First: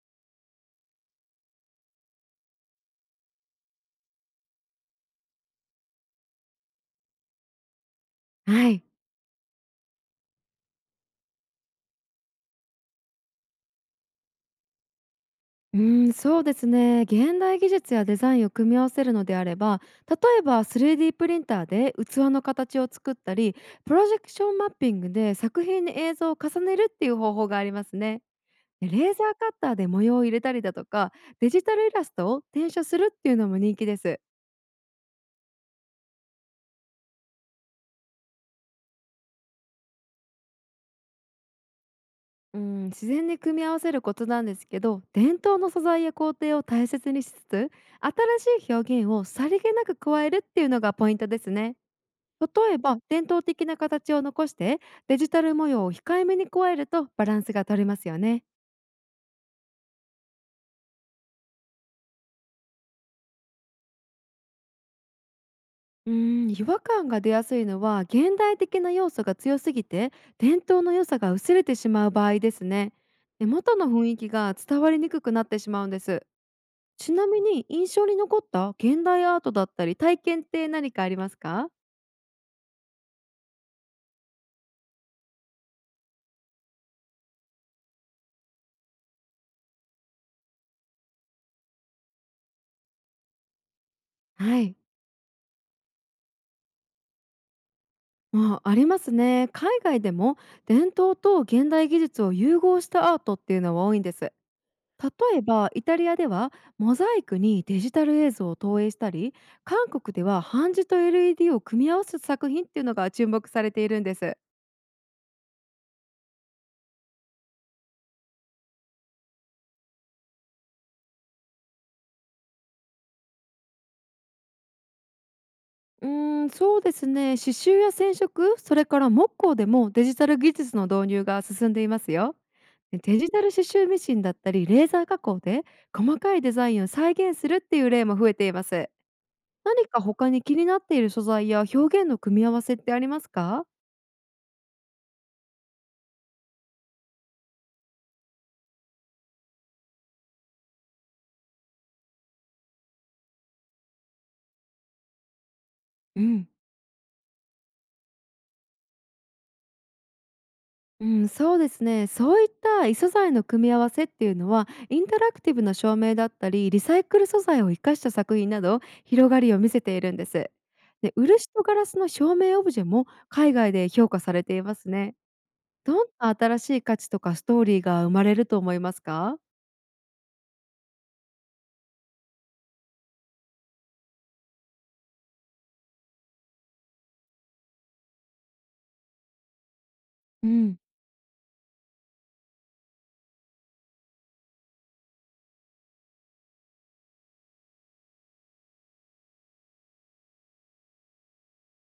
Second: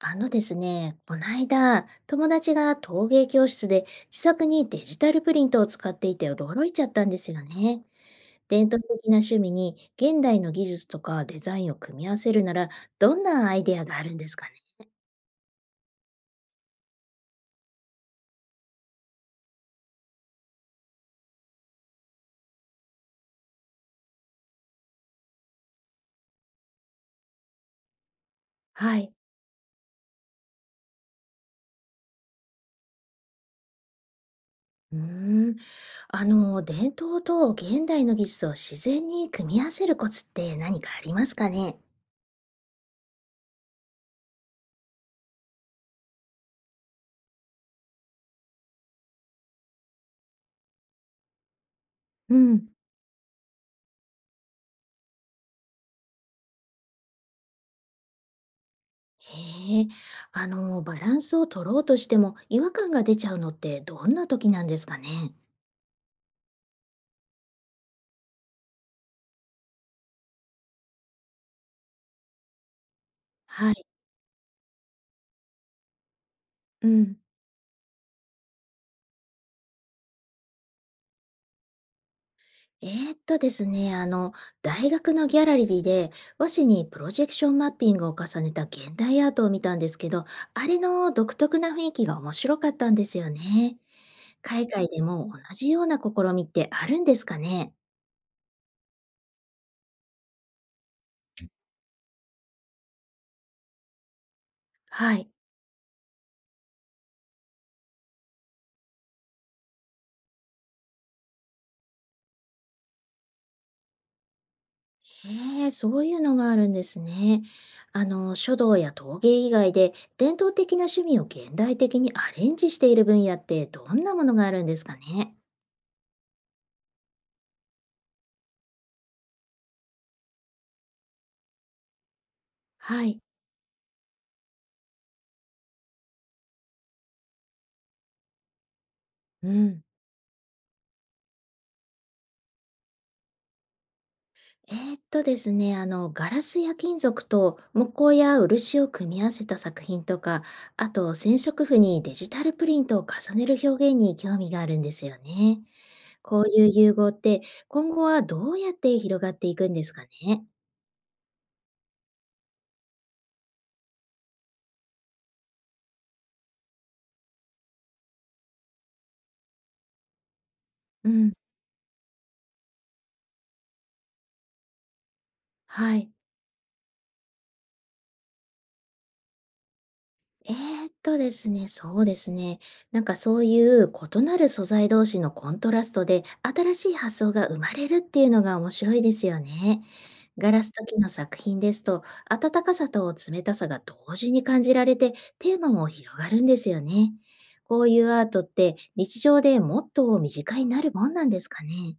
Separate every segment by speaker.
Speaker 1: あのですね、こないだ、友達が陶芸教室で自作にデジタルプリントを使っていて驚いちゃったんですよね。伝
Speaker 2: は
Speaker 1: 統
Speaker 2: い。
Speaker 1: 的な趣味に現代の技術とかデザインを組み合わせるなら、どんなアイデアがあるんですかね。
Speaker 2: うそうですね。現代技術やデザインを組み合わせるのであれば、例えば 3D プリンターで器の形を作ったり、プロジェクションマッピングで作品に映像を重ねるっていう方法がありますね。で
Speaker 1: は
Speaker 2: レ
Speaker 1: い。
Speaker 2: ーザーカッターで模様を入れたりだとか、デジタルイラストを転写するっていうのも人気です。
Speaker 1: うーん。あの、伝統と現代の技術を自然に組み合わせるコツって何かありますかね。
Speaker 2: うん、自然に組み合わせることなんですけど、伝統の素材や工程を大切にしつつ、新しい表現をさりげなく加えるっていうのがポイントですね。
Speaker 1: うん。
Speaker 2: 例えば伝統的な形を残してデジタル模様を控えめに加えるとバランスが取れますよね。
Speaker 1: へえ。あの、バランスを取ろうとしても違和感が出ちゃうのってどんな時なんですかね。
Speaker 2: うー違和感が出やすいのは現代的な要素が強すぎて伝統の良さが薄れてしまう場合ですね。で
Speaker 1: は
Speaker 2: 元
Speaker 1: い。
Speaker 2: の雰囲気が伝わりにくくなってしまうんです。
Speaker 1: う
Speaker 2: ち
Speaker 1: ん。
Speaker 2: なみに印象に残った現代アートだったり体験って何かありますか？
Speaker 1: ですね、あの、大学のギャラリーで和紙にプロジェクションマッピングを重ねた現代アートを見たんですけど、あれの独特な雰囲気が面白かったんですよね。
Speaker 2: は
Speaker 1: 海
Speaker 2: い。
Speaker 1: 外でも同じような試みってあるんですかね。
Speaker 2: まあ、ありますね。海外でも伝統と現代技術を融合したアートっていうのは多いんです。
Speaker 1: はい。
Speaker 2: 例えばイタリアではモザイクにデジタル映像を投影したり、韓国では版字と LED を組み合わせた作品っていうのが注目されているんです。
Speaker 1: へえ、そういうのがあるんですね。あの、書道や陶芸以外で伝統的な趣味を現代的にアレンジしている分野ってどんなものがあるんですかね。
Speaker 2: そうですね、刺繍や染色、それから木工でもデジタル技術の導入が進んでいますよ。で
Speaker 1: は
Speaker 2: デ
Speaker 1: い。
Speaker 2: ジタル刺繍ミシンだったりレーザー加工で細かいデザインを再現するっていう例も増えています。
Speaker 1: うん。
Speaker 2: 何か他に気になっている素材や表現の組み合わせってありますか？
Speaker 1: ですね、あの、ガラスや金属と木工や漆を組み合わせた作品とか、あと染色布にデジタルプリントを重ねる表現に興味があるんですよね。
Speaker 2: う
Speaker 1: こう
Speaker 2: ん
Speaker 1: いう融合って今後はどうやって広がっていくんですかね。
Speaker 2: うん、そうですね。そういった異素材の組み合わせっていうのは、インタラクティブな照明だったり、リサイクル素材を生かした作品など、広がりを見せているんです。
Speaker 1: う
Speaker 2: で、
Speaker 1: ん。
Speaker 2: 漆とガラスの照明オブジェも海外で評価されていますね。ど
Speaker 1: は
Speaker 2: ん
Speaker 1: い。
Speaker 2: な新しい価値とかストーリーが生まれると思いますか？
Speaker 1: ですね、そうですね。なんかそういう異なる素材同士のコントラストで新しい発想が生まれるっていうのが面白いですよね。
Speaker 2: う
Speaker 1: ガラス
Speaker 2: ん、
Speaker 1: と木の作品ですと、暖かさと冷たさが同時に感じられて、テーマも広がるんですよね。こういうアートって日常でもっと身近になるもんなんですかね。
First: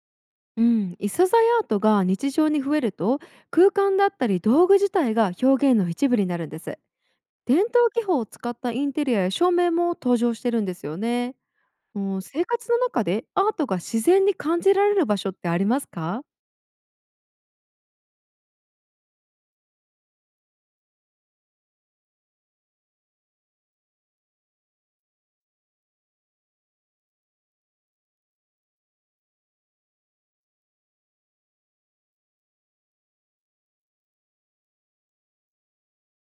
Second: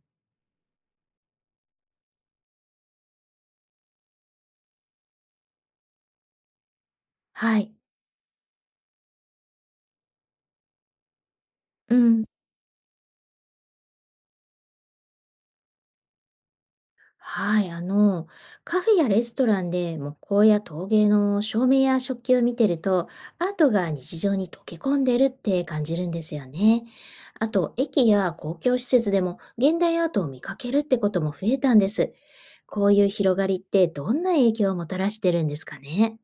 Speaker 2: うん、異素材アートが日常に増えると、空間だったり道具自体が表現の一部になるんです。
Speaker 1: は
Speaker 2: 伝
Speaker 1: い。
Speaker 2: 統技法を使ったインテリアや照明も登場してるんですよね。
Speaker 1: う
Speaker 2: うん、
Speaker 1: ん。
Speaker 2: 生活の中でアートが自然に感じられる場所ってありますか？
Speaker 1: はい、あの、カフェやレストランで木工や陶芸の照明や食器を見てると、アートが日常に溶け込んでるって感じるんですよね。あと、駅や公共施設でも現代アートを見かけるってことも増えたんです。こういう広がりってどんな影響をもたらしてるんですかね。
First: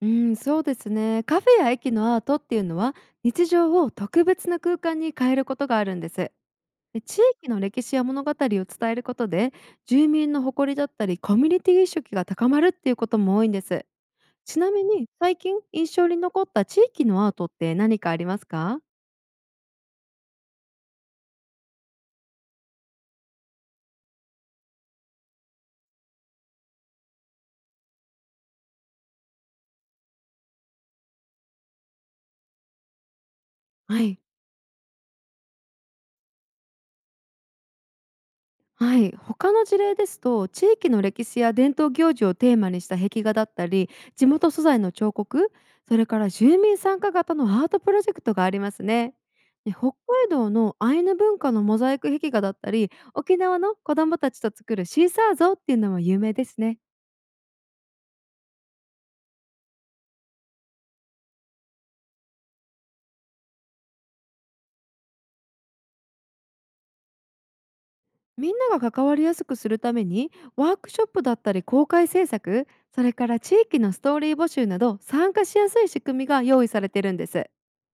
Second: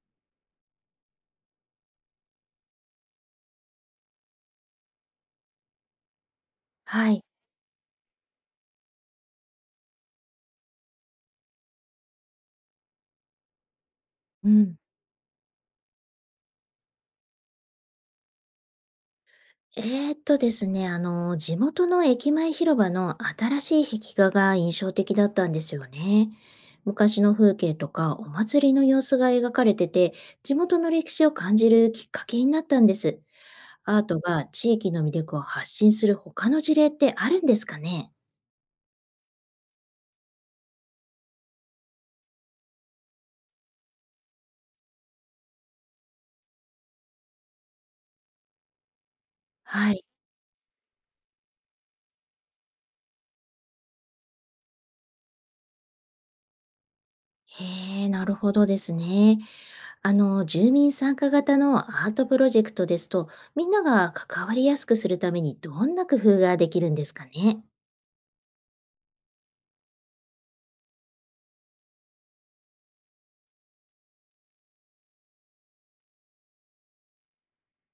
Speaker 2: そうですね。カフェや駅のアートっていうのは、日常を特別な空間に変えることがあるんです。で、
Speaker 1: は
Speaker 2: 地
Speaker 1: い。
Speaker 2: 域の歴史や物語を伝えることで、住民の誇りだったり、コミュニティ意識が高まるっていうことも多いんです。
Speaker 1: う
Speaker 2: ちな
Speaker 1: ん。
Speaker 2: みに、最近印象に残った地域のアートって何かありますか？
Speaker 1: ですね、あの、地元の駅前広場の新しい壁画が印象的だったんですよね。昔の風景とかお祭りの様子が描かれてて、地元の歴史を感じるきっかけになったんです。ア
Speaker 2: は
Speaker 1: ート
Speaker 2: い。
Speaker 1: が地域の魅力を発信する他の事例ってあるんですかね。
Speaker 2: はい、他の事例ですと地域の歴史や伝統行事をテーマにした壁画だったり、地元素材の彫刻、それから住民参加型のアートプロジェクトがありますね。で
Speaker 1: は
Speaker 2: 北
Speaker 1: い。
Speaker 2: 海道のアイヌ文化のモザイク壁画だったり、沖縄の子どもたちと作るシーサー像っていうのも有名ですね。
Speaker 1: へえ、なるほどですね。あの、住民参加型のアートプロジェクトですと、みんなが関わりやすくするためにどんな工夫ができるんですかね。
Speaker 2: みんなが関わりやすくするためにワークショップだったり公開制作、それから地域のストーリー募集など参加しやすい仕組みが用意されてるんです。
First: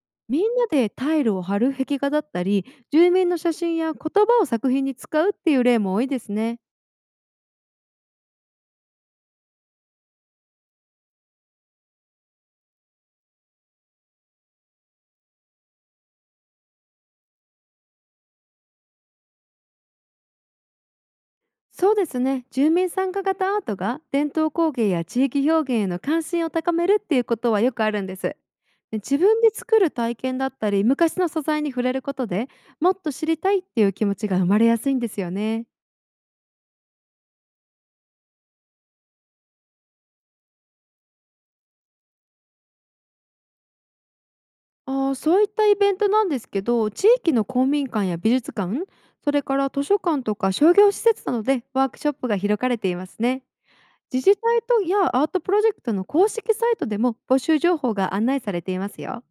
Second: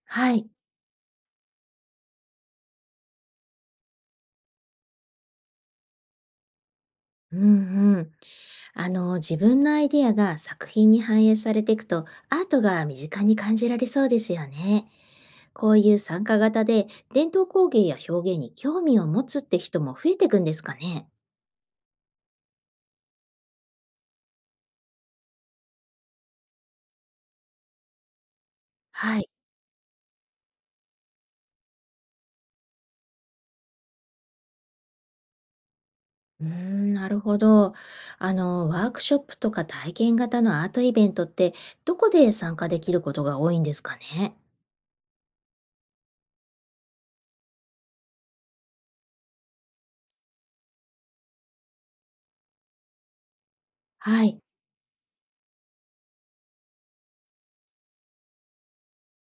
Speaker 1: は
Speaker 2: みん
Speaker 1: い。
Speaker 2: なでタイルを張る壁画だったり、住民の写真や言葉を作品に使うっていう例も多いですね。
Speaker 1: うんうん。あの、自分のアイディアが作品に反映されていくと、アートが身近に感じられそうですよね。こういう参加型で、伝統工芸や表現に興味を持つって人も増えていくんですかね。
Speaker 2: そうですね。住民参加型アートが伝統工芸や地域表現への関心を高めるっていうことはよくあるんです。で
Speaker 1: は
Speaker 2: 自
Speaker 1: い。
Speaker 2: 分で作る体験だったり、昔の素材に触れることでもっと知りたいっていう気持ちが生まれやすいんですよね。
Speaker 1: うーん、なるほど。あの、ワークショップとか体験型のアートイベントって、どこで参加できることが多いんですかね。
Speaker 2: あーそういったイベントなんですけど、地域の公民館や美術館、それから図書館とか商業施設などでワークショップが開かれていますね。
Speaker 1: は
Speaker 2: 自治
Speaker 1: い。
Speaker 2: 体とやアートプロジェクトの公式サイトでも募集情報が案内されていますよ。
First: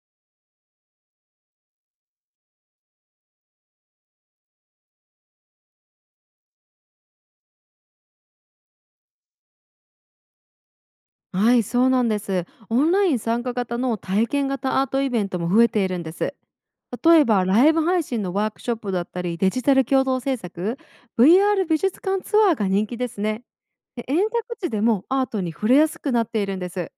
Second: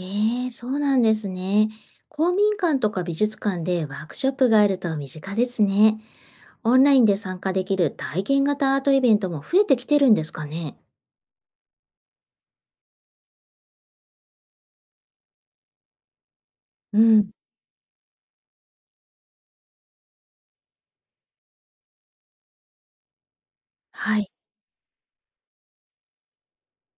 Speaker 1: へえ、そうなんですね。公民館とか美術館でワークショップがあると身近ですね。オンラインで参加できる体験型アートイベントも増えてきてるんですかね。
Speaker 2: はい、そうなんです。オンライン参加型の体験型アートイベントも増えているんです。
Speaker 1: う
Speaker 2: 例え
Speaker 1: ん、
Speaker 2: ば、ライブ配信のワークショップだったり、デジタル共同制作、VR 美術館ツアーが人気ですね。で
Speaker 1: はい。
Speaker 2: 遠隔地でもアートに触れやすくなっているんです。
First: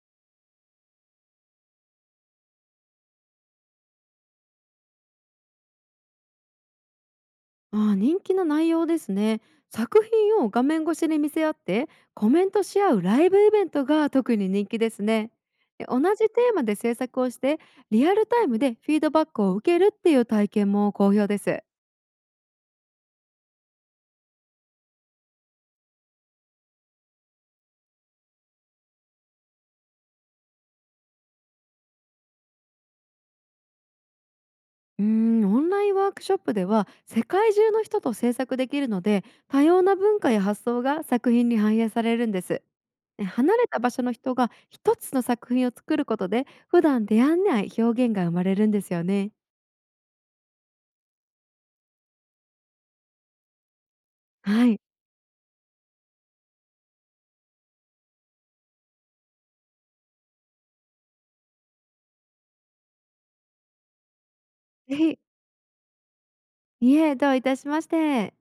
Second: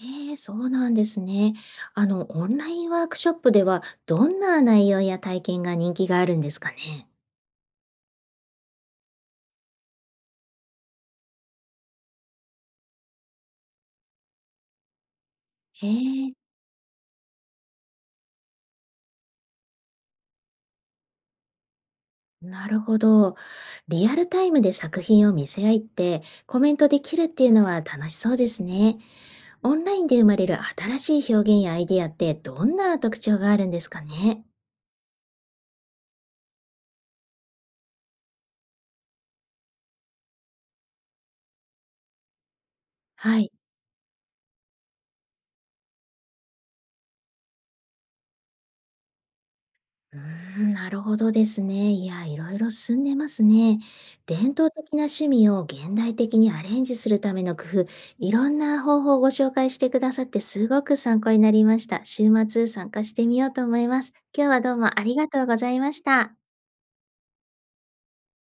Speaker 1: えー、そうなんですね。あの、オンラインワークショップでは、どんな内容や体験が人気があるんですかね。
Speaker 2: ああ、人気の内容ですね。作品を画面越しに見せ合ってコメントし合うライブイベントが特に人気ですね。で
Speaker 1: え
Speaker 2: 同じテ
Speaker 1: ー、
Speaker 2: ーマで制作をしてリアルタイムでフィードバックを受けるっていう体験も好評です。
Speaker 1: なるほど。リアルタイムで作品を見せ合いって、コメントできるっていうのは楽しそうですね。オンラインで生まれる新しい表現やアイディアって、どんな特徴があるんですかね。
Speaker 2: オンラインワークショップでは世界中の人と制作できるので多様な文化や発想が作品に反映されるんです。え、
Speaker 1: はい。
Speaker 2: 離れた場所の人が一つの作品を作ることで普段出会えない表現が生まれるんですよね。
Speaker 1: うーん、なるほどですね。いや、いろいろ進んでますね。伝
Speaker 2: は
Speaker 1: 統
Speaker 2: い。
Speaker 1: 的な趣味を現代的にアレンジするための工夫、いろんな方法をご紹介してくださってすごく参考になりました。週末参加してみようと思います。今日はどう
Speaker 2: ぜ
Speaker 1: もあり
Speaker 2: ひ。
Speaker 1: がとうございました。
Speaker 2: いえ、どういたしまして。